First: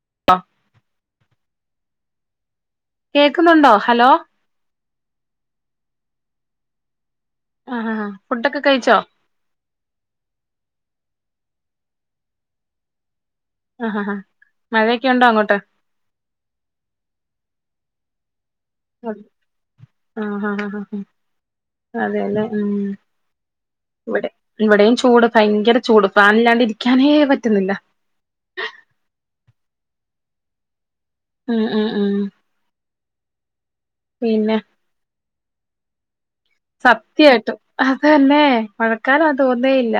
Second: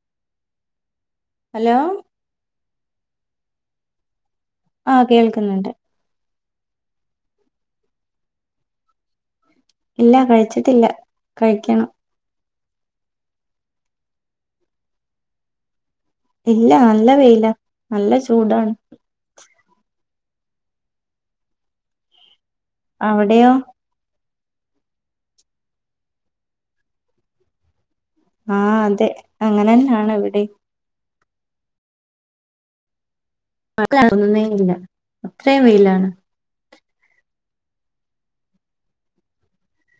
[unintelligible] Hello കേക്കുന്നുണ്ടൊ hello ആഹ് കേൾക്കുന്നുണ്ട് ആഹ് ആഹ് ആഹ് ഫുഡൊക്കെ കഴിച്ചൊ ഇല്ല കഴിച്ചിട്ടില്ല കഴിക്കണം ആഹ് ആഹ് ആഹ് മഴയൊക്കെ ഉണ്ടോ അങ്ങോട്ട് ഇല്ല നല്ല വെയില നല്ല ചൂടാണ് ആഹ് ആഹ് ആഹ് ആഹ് ആഹ് അതെ അല്ലെ അവിടെയോ ഇവിടെ ഇവിടേയും ചൂട് ഭയങ്കര ചൂട് ഫാനില്ലാണ്ട് ഇരിക്കാനേ പറ്റുന്നില്ല ആഹ് അതെ അങ്ങനന്നാണ് ഇവിടേം ആഹ് ആഹ് ആഹ് പൊറത്ത് എറങ്ങുന്നേ പിന്നെ ഇല്ല അത്രയും വെയിലാണ് സത്യായിട്ടും അതന്നെ മഴക്കാലാ തോന്നേല്ല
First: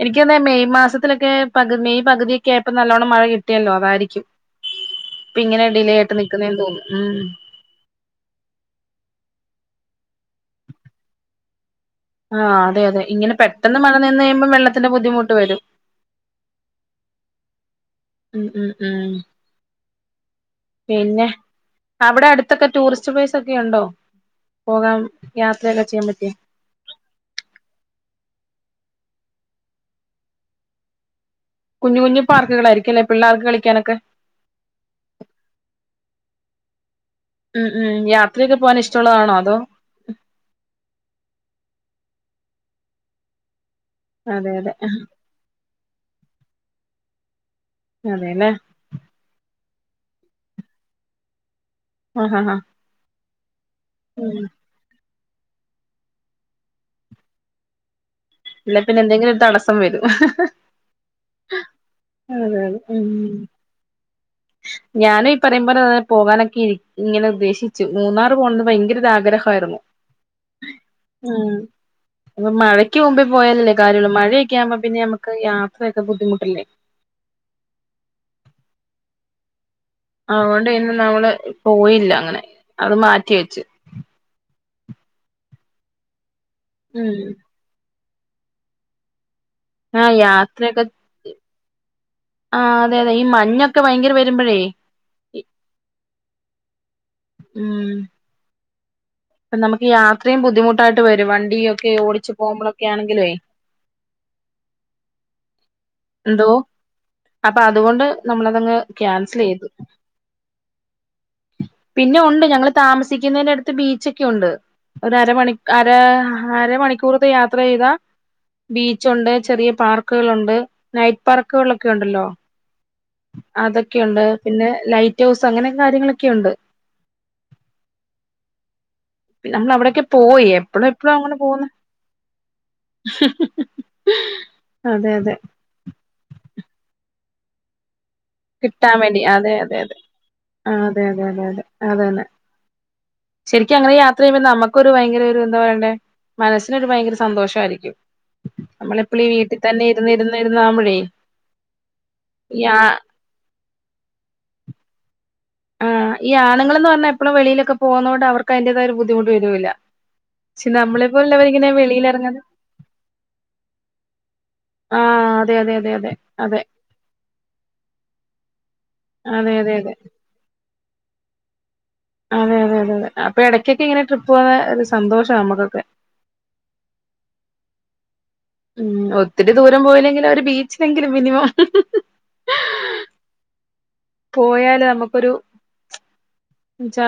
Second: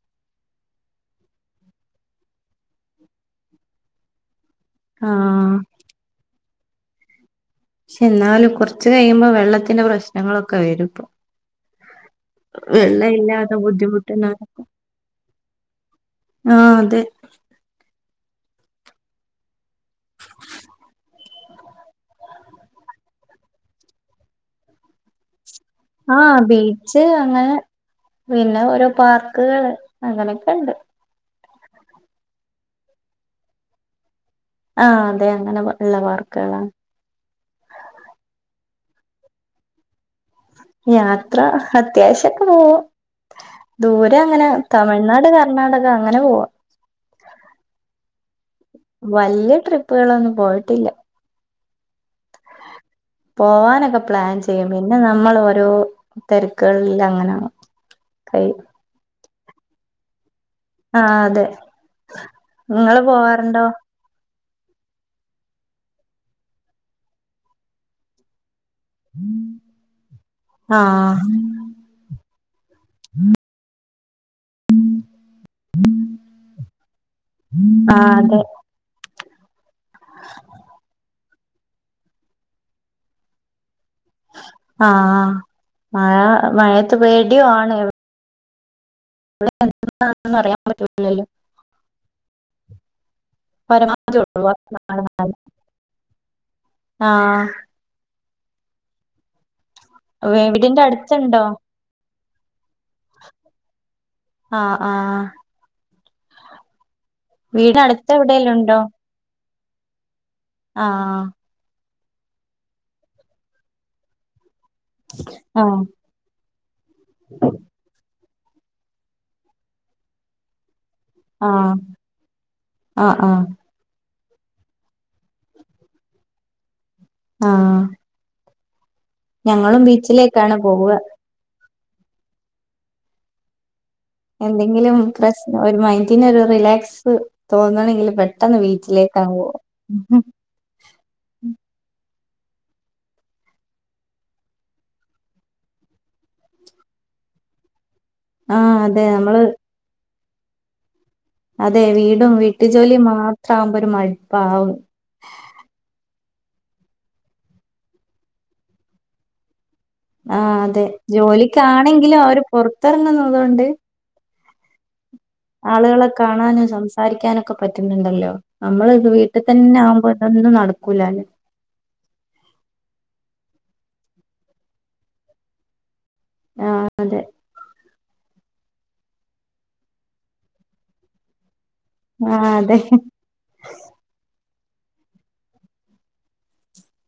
എനിക്ക് തോന്നെ മെയ് മാസത്തിലൊക്കെ പകു മെയ് പകുതിയൊക്കെ ആയപ്പൊ നല്ലോണ്ണം മഴ കിട്ടിയല്ലൊ അതാരിക്കും [unintelligible] ആഹ് ഇപ്പ ഇങ്ങനെ ഡിലേ ആയിട്ട് നിൽക്കുന്നേന്ന് തോന്നും ഉം പക്ഷെ എന്നാലും കുറച്ച് കഴിയുമ്പോൾ വെള്ളത്തിന്റെ പ്രശ്നങ്ങളൊക്കെ വരും ഇപ്പൊ ആഹ് അതെ അതെ വെള്ളം ഇങ്ങനെ ഇല്ലാതെ പെട്ടെന്ന് മഴ നിന്ന് ബുദ്ധിമുട്ടുന്ന കഴിയുമ്പോൾ വെള്ളത്തിന്റെ ബുദ്ധിമുട്ട് വരും ആഹ് അതെ ഉം ഉം ഉം പിന്നെ അവിടെ അടുത്തൊക്കെ ടൂറിസ്റ്റ് പ്ലേസ് ഒക്കെ ഉണ്ടോ പോകാൻ യാത്രയെക്കെ ചെയ്യാൻ പറ്റിയ വച്ച് അങ്ങനെ പിന്നെ ഓരോ പാർക്കുകള് അങ്ങനെയൊക്കെ ഉണ്ട് കുഞ്ഞു കുഞ്ഞു പാർക്കുകളായിരിക്കും അല്ലേ പിള്ളേർക്ക് കളിക്കാനൊക്കെ ആഹ് അതെ അങ്ങനെ ഉള്ള പാർക്കുകളാ ഉം ഉം യാത്രയൊക്കെ പോവാൻ ഇഷ്ടമുള്ളതാണോ അതോ യാത്ര അത്യാവശ്യൊക്കെ പോകും ദൂരെ അങ്ങനെ അതെ അതെ തമിഴ്നാട് കർണാടക അങ്ങനെ പോവും അതെയല്ലെ വല്യ ട്രിപ്പുകളൊന്നും പോയിട്ടില്ല ആഹ് ഹ ആഹ് പോവാനൊക്കെ പ്ലാൻ ഉം ചെയ്യും പിന്നെ നമ്മൾ ഓരോ തിരക്കുകളിൽ അങ്ങനെ കൈ ഇല്ലെ പിന്നെ എന്തെങ്കിലും ഒരു തടസ്സം വരും ആഹ് അതെ അതെ അതെ നിങ്ങള് ഉം പോവാറുണ്ടോ ഞാനും ഈ പറയുമ്പോലെ പോകാനൊക്കെ ഇരി ഇങ്ങനെ ഉദ്ദേശിച്ചു മൂന്നാറ് പോകണം എന്ന് ഭയങ്കര ആഗ്രഹമായിരുന്നു ആഹ് പ്പ മഴക്ക് മുമ്പേ പോയാലല്ലേ കാര്യാള്ളു മഴൊക്കെ ആമ്പ പിന്നെ നമുക്ക് യാത്രയൊക്കെ ബുദ്ധിമുട്ടില്ലേ ആഹ് അതെ അതുകൊണ്ട് ഇന്ന് നമ്മള് പോയില്ല അങ്ങനെ അത് മാറ്റി വെച്ച് ആഹ് മഴ മഴത്ത് ഉം പേടിയും ആണ് ആഹ് എവിടെന്ന് അറിയാൻ യാത്രക്ക പറ്റൂലല്ലോ ആഹ് അതെ അതെ ഈ മഞ്ഞൊക്കെ ഭയങ്കര വരുമ്പോഴേ ആഹ് ആഹ് ഉം ഇപ്പ നമുക്ക് യാത്രയും വീടിന്റെ ബുദ്ധിമുട്ടായിട്ട് വരും അടുത്തുണ്ടോ വണ്ടിയൊക്കെ ഓടിച്ച് പോവുമ്പോഴൊക്കെ ആണെങ്കിലേ ആഹ് ആഹ് എന്തോ അപ്പ വീട് അതുകൊണ്ട് അടുത്ത് നമ്മള് എവിടെലും അതങ്ങ് ഉണ്ടോ ക്യാൻസൽ ചെയ്തു ആഹ് പിന്നെ ഉണ്ട് ഞങ്ങള് താമസിക്കുന്നതിന്റെ അടുത്ത് ബീച്ചൊക്കെ ഉണ്ട് ഒര് അരമണി ആഹ് അര അര മണിക്കൂറക്കെ യാത്ര ചെയ്താ ബീച്ചുണ്ട് ചെറിയ പാർക്കുണ്ട് നൈറ്റ് ആഹ് പാർക്കുകളൊക്കെ ഉണ്ടല്ലോ ആഹ് ആഹ് അതൊക്കെയുണ്ട് പിന്നെ ലൈറ്റ് ഹൗസ് അങ്ങനെ കാര്യങ്ങളൊക്കെ ഉണ്ട് ആഹ് പിന്ന നമ്മള് ഞങ്ങളും അവിടെയൊക്കെ പോയി ബീച്ചിലേക്കാണ് എപ്പഴും പോവുക എപ്പഴും അങ്ങനെ പോന്ന എന്തെങ്കിലും പ്രശ്നം ഒരു മൈൻഡിനൊരു റിലാക്സ് തോന്നണമെങ്കിൽ പെട്ട പെട്ടെന്ന് ബീച്ചിലേക്കങ്ങ്‌ പോവും ആഹ് അതെ അതെ അതെ അത് തന്നെ ശരിക്കും അങ്ങനെ യാത്ര ചെയ്യുമ്പോ നമുക്കൊരു ഭയങ്കര ഒരു എന്താ പറയേണ്ടേ മനസ്സിനൊരു ഭയങ്കര സന്തോഷമായിരിക്കും ആഹ് അതെ നമ്മളെപ്പളീ ഈ നമ്മള് വീട്ടിൽ തന്നെ ഇരുന്നിരുന്നി ഇരുന്നാവുമ്പഴേ അതെ വീടും ഈ ആ വീട്ടുജോലി മാത്ര ആകുമ്പോ ഒരു മടിപ്പാവും ആ ഈ ആണുങ്ങൾ പറഞ്ഞാ എപ്പോഴും വെളിയിൽ ഒക്കെ പോകുന്നത കൊണ്ട് അവർക്ക് അതിന്റേതായ ഒരു ബുദ്ധിമുട്ട് വരൂല ആഹ അതെ ജോലിക്കാണെങ്കിലും വെളിയിലിറങ്ങാതെ അവര് പുറത്തിറങ്ങുന്ന അതൊണ്ട് ആഹ് ആളുകളെ കാണാനും സംസാരിക്കാ സംസാരിക്കാനൊക്കെ പറ്റുന്നുണ്ടല്ലോ നമ്മള് ഇത് വീട്ടിൽ അതെ അതെ തന്നെ അതെ ആകുമ്പോ ഇതൊന്നും നടക്കൂലല്ലേ അതെ അതെ അതെ അപ്പാ ഇടയ്ക്കൊക്കെ ഇങ്ങനെ ട്രിപ്പ് പോകുന്ന ഒരു സന്തോഷമാണ് നമക്കൊക്കെ ആഹ് അതെ ഉം ഒത്തിരി ദൂരം പോയില്ലെങ്കിലും ഒരു ബീച്ചിനെങ്കിലും മിനിമം ആഹ് അതെ പോയാലോ നമുക്കൊരു എന്നച്ചാ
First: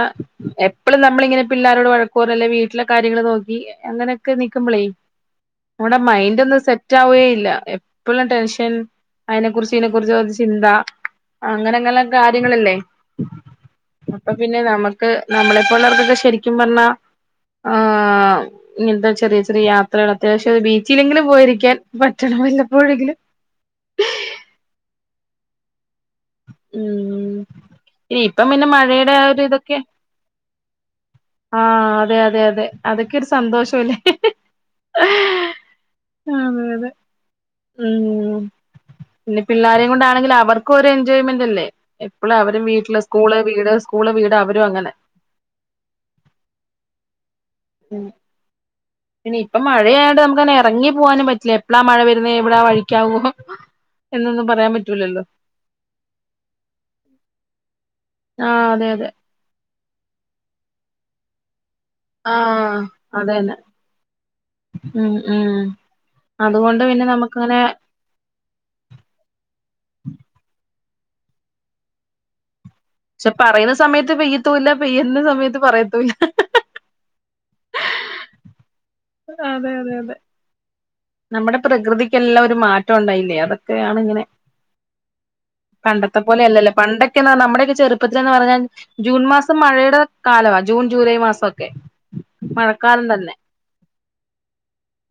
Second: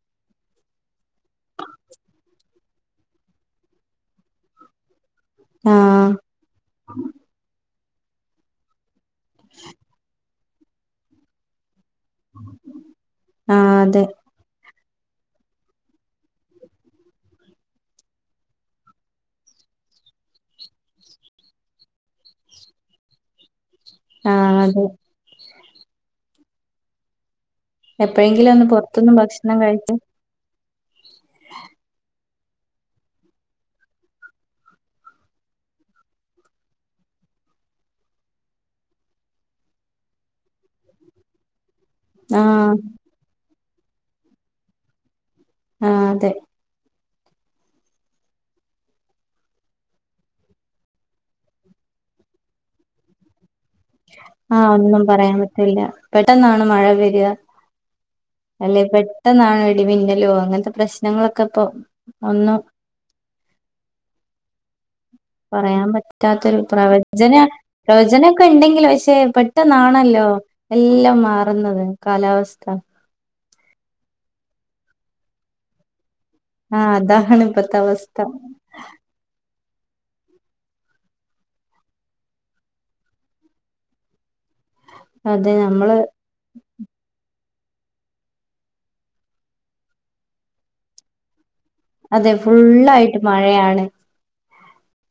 എപ്പോഴും നമ്മളിങ്ങനെ പിള്ളോരോട് വഴക്കോറല്ലെ വീട്ടിലെ കാര്യങ്ങള് നോക്കി പിന്നെങ്ങനെയൊക്കെ നിക്കുമ്പളേ നമ്മടെ ആഹ് മൈൻഡ് ഒന്നും സെറ്റ് ആവേ ഇല്ല എപ്പോഴും ടെൻഷൻ അതിനെ കുറിച്ച് ഇതിനെക്കുറിച്ച് ചിന്ത അങ്ങനെ അങ്ങനെ കാര്യങ്ങളല്ലേ ആഹ് അതെ അപ്പൊ പിന്നെ നമുക്ക് നമ്മളെപ്പോലുള്ളവർക്കൊക്കെ ശരിക്കും പറഞ്ഞാ ആഹ് ഇങ്ങനത്തെ ചെറിയ ചെറിയ യാത്രകൾ അത്യാവശ്യം ഒരു ബീച്ചിലെങ്കിലും പോയിരിക്കാൻ പറ്റണം വല്ലപ്പോഴെങ്കിലും ആഹ് അതെ ഉം ഇനി ഇപ്പം എപ്പഴെങ്കിലും ഒന്ന് പിന്നെ പൊറത്ത്ന്ന് മഴയുടെ ആ ഒരു ഭക്ഷണം ഇതൊക്കെ കഴിച്ച് ആഹ് അതെ അതെ അതെ അതൊക്കെരു സന്തോഷംല്ലേ ആഹ് അതെ അതെ ഉം പിന്നെ പിള്ളാരെയും കൊണ്ടാണെങ്കിൽ അവർക്കും ഒരു എൻജോയ്മെന്റ് അല്ലേ എപ്പോഴ അവരും ആഹ് വീട്ടില് സ്കൂള് വീട് സ്കൂള് വീട് അവരും അങ്ങനെ ആഹ് അതെ ഉം പിന്നെ ഇപ്പ മഴയായണ്ട് നമുക്കങ്ങനെ ഇറങ്ങി പോകാനും പറ്റില്ല എപ്പോഴാ മഴ വരുന്നത് എവിടാ വഴിക്കാവോ [inaudible] എന്നൊന്നും ആഹ് പറയാൻ ഒന്നും പറ്റൂലല്ലോ പറയാൻ പറ്റില്ല പെട്ടെന്നാണ് മഴ വരുക ആഹ് അല്ലേ അതെ പെ അതെ പെട്ടെന്നാണ് ഇടിമിന്നലോ അങ്ങനത്തെ പ്രശ്നങ്ങളൊക്കെ ഇപ്പൊ ഒന്നും ആഹ് അതന്നെ ഉം മം പറയാൻ പറ്റാത്തൊരു അതുകൊണ്ട് പിന്നെ പ്രവചന നമുക്ക് അങ്ങനെ പ്രവചനൊക്കെ ഇണ്ടെങ്കിലോ പക്ഷെ പെട്ടെന്നാണല്ലോ എല്ലാം മാറുന്നത് കാലാവസ്ഥ ക്ഷെ പറയുന്ന സമയത്ത് പെയ്യത്തൂല്ല പെയ്യുന്ന സമയത്ത് പറയത്തൂല്ല ആഹ് അതാണു ഇപ്പത്തെ അവസ്ഥ അതെ അതെ അതെ നമ്മടെ പ്രകൃതിയ്ക്കെല്ലാം ഒരു മാറ്റം ഉണ്ടായില്ലേ അതൊക്കെയാണ് ഇങ്ങനെ അതെ നമ്മള് പോലെ അല്ലല്ലോ പണ്ടൊക്കെന്നുപറഞ്ഞാൽ നമ്മുടെ ചെറുപ്പത്തിൽ എന്ന് പറഞ്ഞാൽ ജൂൺ മാസം മഴേടെ കാലവാ ജൂൺ ജൂലൈ മാസൊക്കെ അതെ മഴക്കാലം ഫുള്ളായിട്ട് തന്നെ മഴയാണ്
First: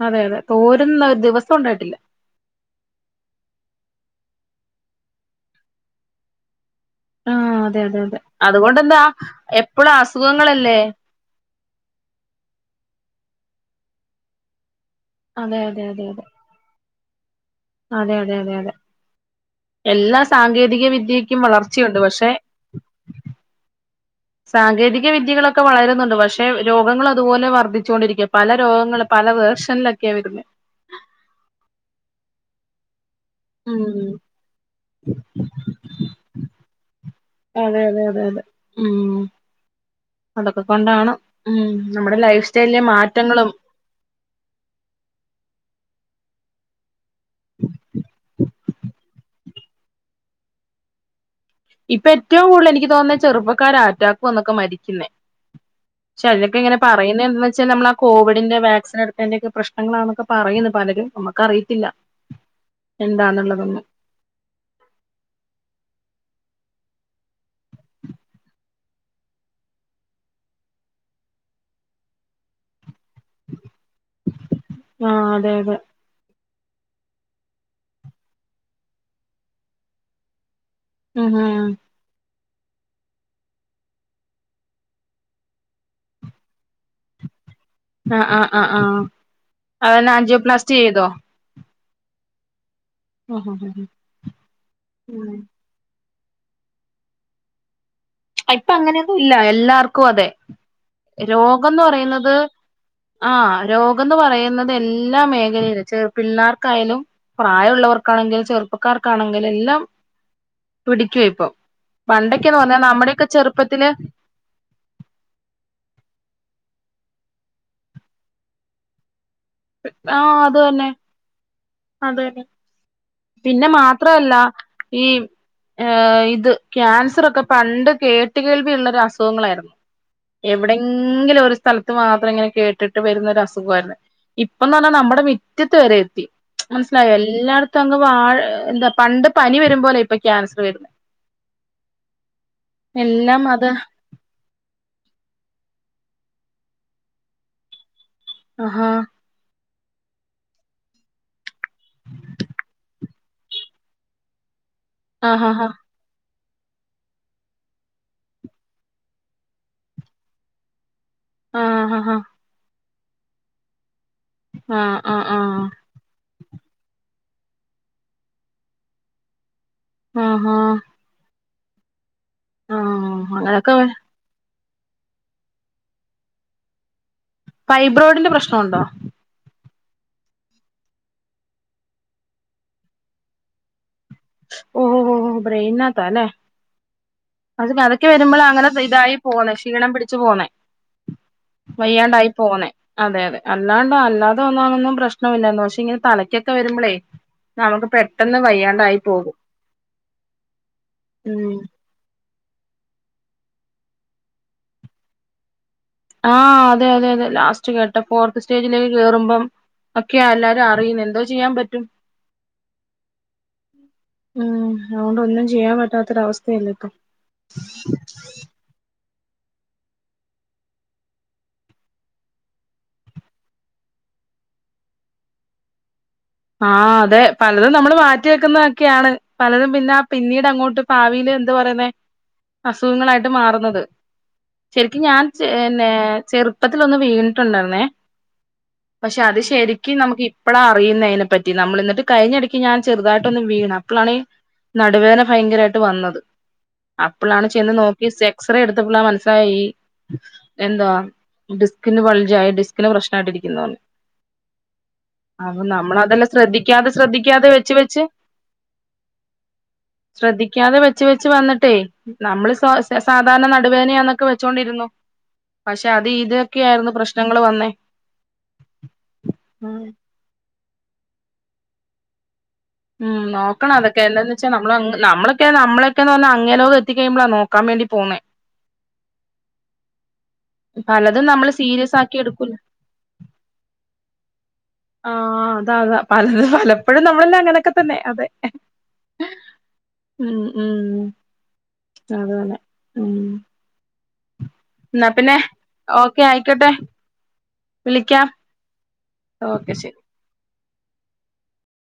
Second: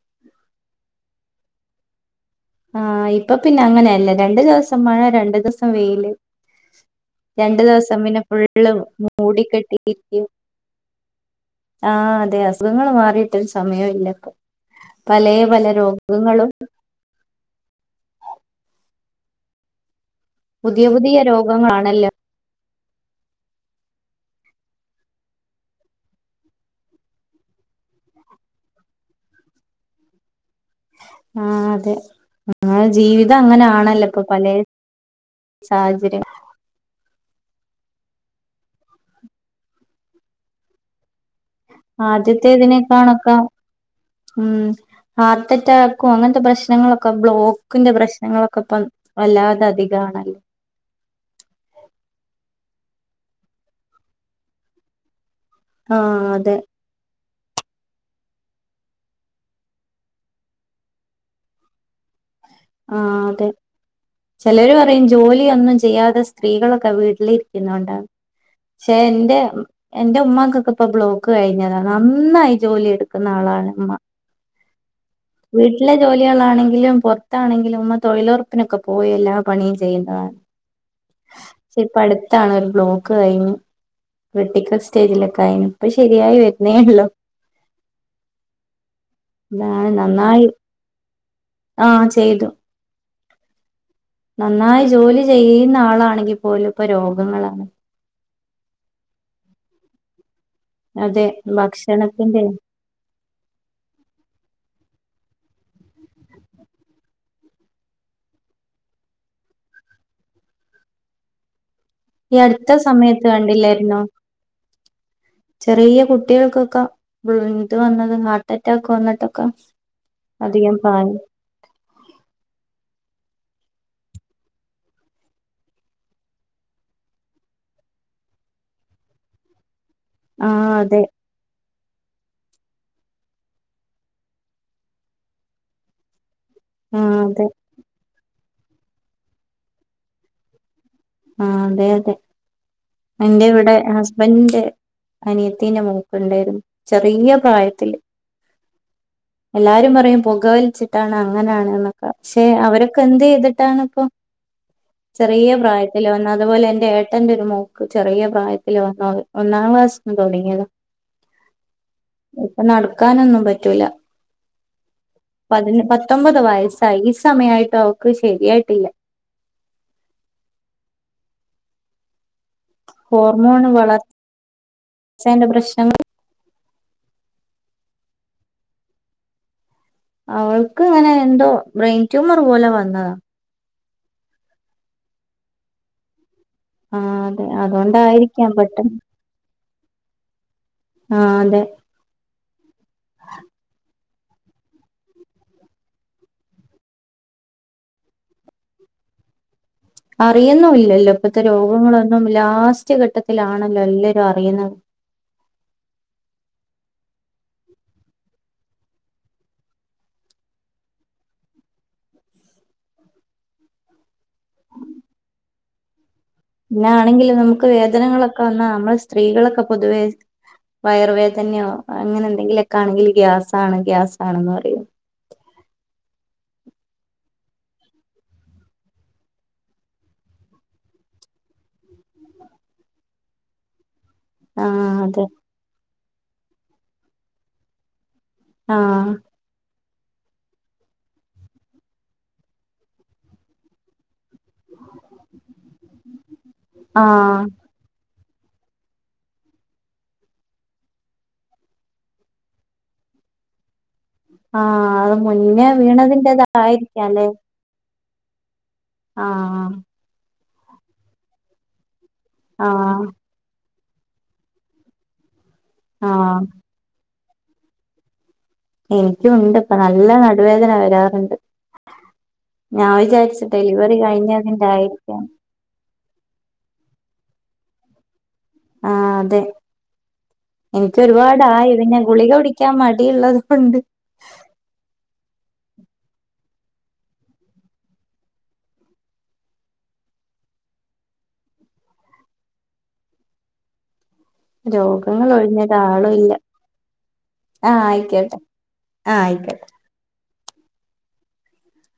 അതെ അതെ തോരുന്ന ഒരു ദിവസം ഉണ്ടായിട്ടില്ല ആഹ് ഇപ്പൊ പിന്നെ അങ്ങനെയല്ല രണ്ടു ദിവസം മഴ രണ്ടു ദിവസം വെയില് ആഹ് രണ്ടു അതെ ദിവസം അതെ അതെ പിന്നെ ഫുള്ള് അതുകൊണ്ടെന്താ എപ്പളും മൂടികെട്ടിയിരിക്കും അസുഖങ്ങളല്ലേ ആഹ് അതെ അസുഖങ്ങൾ മാറിയിട്ട് ഒരു സമയോം ഇല്ലപ്പൊ പലേ അതെ പല അതെ അതെ അതെ രോഗങ്ങളും അതെ അതെ അതെ അതെ എല്ലാ സാങ്കേതിക പുതിയ പുതിയ വിദ്യക്കും വളർച്ചയുണ്ട് രോഗങ്ങളാണല്ലോ പക്ഷെ സാങ്കേതിക വിദ്യകളൊക്കെ വളരുന്നുണ്ട് പക്ഷെ രോഗങ്ങൾ അതുപോലെ വർദ്ധിച്ചോണ്ടിരിക്കാ പല രോഗങ്ങളും പല വേർഷനിലാ [unintelligible] ആഹ് അതെ ജീവിതം അങ്ങനനാണല്ലോ ഉം ഇപ്പൊ പലെ സാഹചര്യം അതെ അതെ അതെ അതെ ഉം അതൊക്കെ കൊണ്ടാണ് ഉം നമ്മുടെ ലൈഫ് സ്റ്റൈലിലെ ആദ്യത്തേതിനേക്കാണൊക്കെ മാറ്റങ്ങളും ഉം ഹാർട്ട് അറ്റാക്കും അങ്ങനത്തെ പ്രശ്നങ്ങളൊക്കെ ബ്ലോക്കിന്റെ പ്രശ്നങ്ങളൊ ക്കൊപ്പം വല്ലാതെ അധികാണല്ലോ ഇപ്പൊ എറ്റവും കൂടുതൽ എനിക്ക് തോന്നുന്ന ചെറുപ്പക്കാര് അറ്റാക്കു വന്നൊക്കെ മരിക്കുന്നേ ആ ചെലരൊക്കെ അതെ ഇങ്ങനെ പറയുന്നത് എന്തന്ന് വച്ചാൽ നമ്മള് ആ കോവിഡിന്റെ വാക്സിൻ എടുത്തെന്റെ ഒക്കെ പ്രശ്നങ്ങളാണൊക്കെ പറയുന്നു പലരും നമക്ക് അറിയത്തില്ല ആഹ് അതെ ചിലവര് പറയും ജോലിയൊന്നും ചെയ്യാതെ സ്ത്രീകളൊക്കെ വീട്ടിലിരിക്കുന്നോണ്ടാന്ന് പക്ഷെ എന്റെ എന്റെ ഉമ്മാക്കൊക്കെ ഇപ്പൊ ബ്ലോക്ക് കഴിഞ്ഞതാണ് നന്നായി ജോലി എടുക്കു ക്കുന്ന ആളാണ്‌ ഇമ്മ ആഹ് അതെ അതെ വീട്ടിലെ ജോലികളാണെങ്കിലും പൊർ ത്താണെങ്കിലും ഉമ്മ തൊഴിലൊറപ്പിനൊക്കെ പോയി എല്ലാ പണിയും ചെയ്യുന്നതാണ് ആഹാ ഇപ്പടുത്താണ് ഒരു ബ്ലോക്ക്‌ കഴിഞ്ഞു ക്രിട്ടിക്കൽ സ്റ്റേജിലൊക്കെ ആയിനു ഇപ്പ ശരിയായി വരുന്നേ ഒള്ളൂ ആഹ് ആഹ് ആഹ് അതാണ് അതെന്നാ നന്നായി ആൻജിയോപ്ലാസ്റ്റി ചെയ്തോ ആഹ് ചെയ്തു ആഹ് ആഹ് നന്നായി ജോലി ചെയ്യുന്ന ആളാണെങ്കിൽ പോലും ഇപ്പോ രോഗങ്ങളാണ്‌ ആഹ് ഇപ്പൊ അങ്ങനെയൊന്നും ഇല്ല എല്ലാർക്കും അതെ അതെ രോഗംന്ന് പറയുന്നത് ഭക്ഷണത്തിന്റെ ആഹ് രോഗംന്ന് പറയുന്നത് എല്ലാ മേഖലയിലും ചെ പിള്ളേർക്കായാലും പ്രായവുള്ളവർക്കാണെങ്കിലും ചെറുപ്പക്കാർക്കാണെങ്കിലും എല്ലാം പിടിക്കുവാ ഇപ്പം ഈ പണ്ടൊക്കെന്ന് അടുത്ത പറഞ്ഞാൽ നമ്മുടെ സമയത്ത് കണ്ടില്ലായിരുന്നോ ചെറിയ കുട്ടികൾക്കൊക്കെ ഇത് വന്നത് ഹാർട്ട് അറ്റാക്ക് ഒക്കെ വന്നിട്ടൊക്കെ ആഹ് അത് അധികം തന്നെ പ്രായം അതെ പിന്നെ മാത്രല്ല ഈ ഏഹ് ഇത് ക്യാൻസറൊക്കെ പണ്ട് കേട്ടു കേൾവി ഉള്ളൊരു അസുഖങ്ങളായിരുന്നു ആഹ് അതെ എവിടെങ്കിലും ഒരു സ്ഥലത്ത് മാത്രം ഇങ്ങനെ കേട്ടിട്ട് വരുന്ന ഒരു അസുഖവായിരുന്നു ഇപ്പന്ന് പറഞ്ഞാൽ നമ്മുടെ മിറ്റത്ത് വരെ എത്തി മനസ്സിലായോ ആഹ് അതെ എല്ലാ ത്തങ്ങ് വാഴ എന്താ പണ്ട് പനി വരുമ്പോലെ ഇപ്പൊ ക്യാൻസർ വരുന്നത് ആഹ് അതെ അതെ എല്ലാം എന്റെ അത് ഇവിടെ ഹസ്ബൻഡിന്റെ അനിയത്തിന്റെ മോക്കുണ്ടായിരുന്നു ചെറിയ പ്രായത്തില് ആഹാ എല്ലാരും പറയും പൊകവലിച്ചിട്ടാണ് അങ്ങനാണ് എന്നൊക്കെ പക്ഷെ അവരൊക്കെ എന്ത് ചെയ്തിട്ടാണ് ഇപ്പ ചെറീയ ആഹാഹാ പ്രായ ത്തിൽ വന്ന് അതുപോലെ എന്റെ ഏട്ടന്റെ ഒരു മോക്ക് ചെറീയ പ്രായത്തില് വന്ന അത് ഒന്നാം ക്ലാസ്ന്ന് തൊടങ്ങിയത ആഹ് ഇപ്പ നടക്കാനൊന്നും പറ്റൂല. ആഹ് ആ ആ പതിന പത്തൊമ്പത് വയസ്സായി ഈ സമയായിട്ടും അവക്ക് ശരിയായിട്ടില്ല. ആഹ് ആഹ്, ആഹ് ഹോർമോണ് അങ്ങനൊക്കെ വളർച്ചേന്റെ പ്രശ്നങ്ങൾ ഫൈബ്രോഡിന്റെ പ്രശ്നമുണ്ടോ? അവൾക്ക് ഇങ്ങനെ എന്തോ ബ്രെയിൻ ട്യൂമർ പോലെ വന്നതാ ഓ ഓഹ് ഓഹ് ബ്രെയിനത്താലെ ആ അതെ അത് തലക്ക് വരുമ്പോൾ അതുകൊണ്ടായിരിക്കാം അങ്ങനെ പെട്ടെന്ന് ഇതായി പോന്നേ ക്ഷീണം പിടിച്ചു പോന്നേ ആഹ് അതെ വയ്യാണ്ടായി പോന്നെ അതെ അതെ അല്ലാണ്ട് അല്ലാതെ വന്നതൊന്നും പ്രശ്നമില്ലന്ന് പക്ഷെ ഇങ്ങനെ തലയ്ക്കൊക്കെ വരുമ്പളേ നമുക്ക് പെട്ടെന്ന് വയ്യാണ്ടായി പോകും. അറിയുന്നുല്ലല്ലോ ഇപ്പത്തെ ഉം രോഗങ്ങളൊന്നും ലാസ്റ്റ് ഘട്ടത്തിലാണല്ലോ എല്ലരും അറിയുന്നത് ആഹ് അതെ അതെ അതെ ലാസ്റ്റ് കേട്ട ഫോർത്ത് സ്റ്റേജിലേക്ക് കേറുമ്പം ഒക്കെയാ എല്ലാരും അറിയുന്നെ എന്തോ ചെയ്യാൻ പറ്റും. ഉം അതോണ്ട് ഒന്നും ചെയ്യാൻ പറ്റാത്തൊരവ പിന്ന ആണെങ്കിൽ നമുക്ക് വേദനങ്ങളൊക്കെ വന്നാ നമ്മൾ സ്ത്രീകളൊക്കെ പൊതുവേ വയറ് വേദനയോ അങ്ങനെ എന്തെങ്കിലൊക്കെ ആണെങ്കിൽ ഗ്യാസ് ആണ് ഗ്യാസ് ആണെന്ന് പറയും ആഹ് അതെ പലതും നമ്മള് മാറ്റി വെക്കുന്നതൊക്കെയാണ് പലതും പിന്നെ ആ പിന്നീട് അങ്ങോട്ട് ഭാവിയിൽ എന്താ പറയുന്നെ അസുഖങ്ങളായിട്ട് മാറുന്നത്. ആഹ് ശരിക്കും ഞാൻ അതെ പിന്നെ ചെറുപ്പത്തിലൊന്ന് വീണിട്ടുണ്ടായിരുന്നേ ആഹ് പക്ഷെ അത് ശരിക്കും നമുക്ക് ഇപ്പളാ അറിയുന്നെ അയി- നെപറ്റി നമ്മളിട്ട് കഴിഞ്ഞിടക്ക് ഞാൻ ചെറുതായിട്ടൊ ഒന്ന് വീണ് അപ്പളാണ് നടുവേദന ഭയങ്കരായിട്ട് വന്നത് ആഹ് അപ്പളാണ് ചെന്ന് നോ ക്കി എക്സ്റേ എടുത്തപ്പള്ള മനസ്സിലായി ഈ എന്താ ഡിസ്കിന് വൾജ് ആയി ഡിസ്കിന് പ്രശ്നായിട്ടിരിക്കുന്നൂന്ന്. ആഹ് അത് മുന്നേ നമ്മളതെല്ലാം വീണതിന്റെതാ ശ്രദ്ധിക്കാതെ ശ്രദ്ധിക്കാതെ വെച്ച് വെച്ച് ആഹ് ശ്രദ്ധിക്കാതെ വെച്ച് വെച്ച് വന്നിട്ടേ നമ്മള് സ്വാ ആഹ് സാ ധാരണ നടുവേദനയാന്നൊക്കെ വെച്ചോണ്ടിരുന്നു പക്ഷെ അത് ആഹ് ഇതൊക്കെയായിരുന്നു പ്രശ്നങ്ങൾ വന്നേ എനിക്കുണ്ട് ഇപ്പൊ ഉം നല്ല നടുവേദന വരാറുണ്ട്. ഞാൻ ഉം വിചാരിച്ച് ഡെലിവറി കഴിഞ്ഞതിന്റെ ആയിരിക്കാം. ക്ക നമ്മളൊക്കന്ന് പറാഞ അങ്ങനെ പറ്റികയ്യുമ്പളാ നോക്കാം വേണ്ടി പോന്നേ ആഹ് അതെ പലതും നമ്മള് എനിക്കൊരുപാടായി സീരിയസ് പിന്നെ ആക്കി ഗുളിക എടുക്കൂല കുടിക്കാൻ മടിയുള്ളത് കൊണ്ട് ആഹ് അതാ അതാ പലത് പലപ്പോഴും നമ്മളെല്ലാം അങ്ങനെയൊക്കെ തന്നെ അതെ ഉം ഉം അതാണ് ഉം എന്നാ രോഗങ്ങൾ പിന്നെ ഒഴിഞ്ഞൊരു ഓക്കെ ആളുല്ല ആയിക്കോട്ടെ ആഹ വിളിക്കാം ആയിക്കട്ടെ ആഹ ആയിക്കോട്ടെ ഓക്കെ ശരി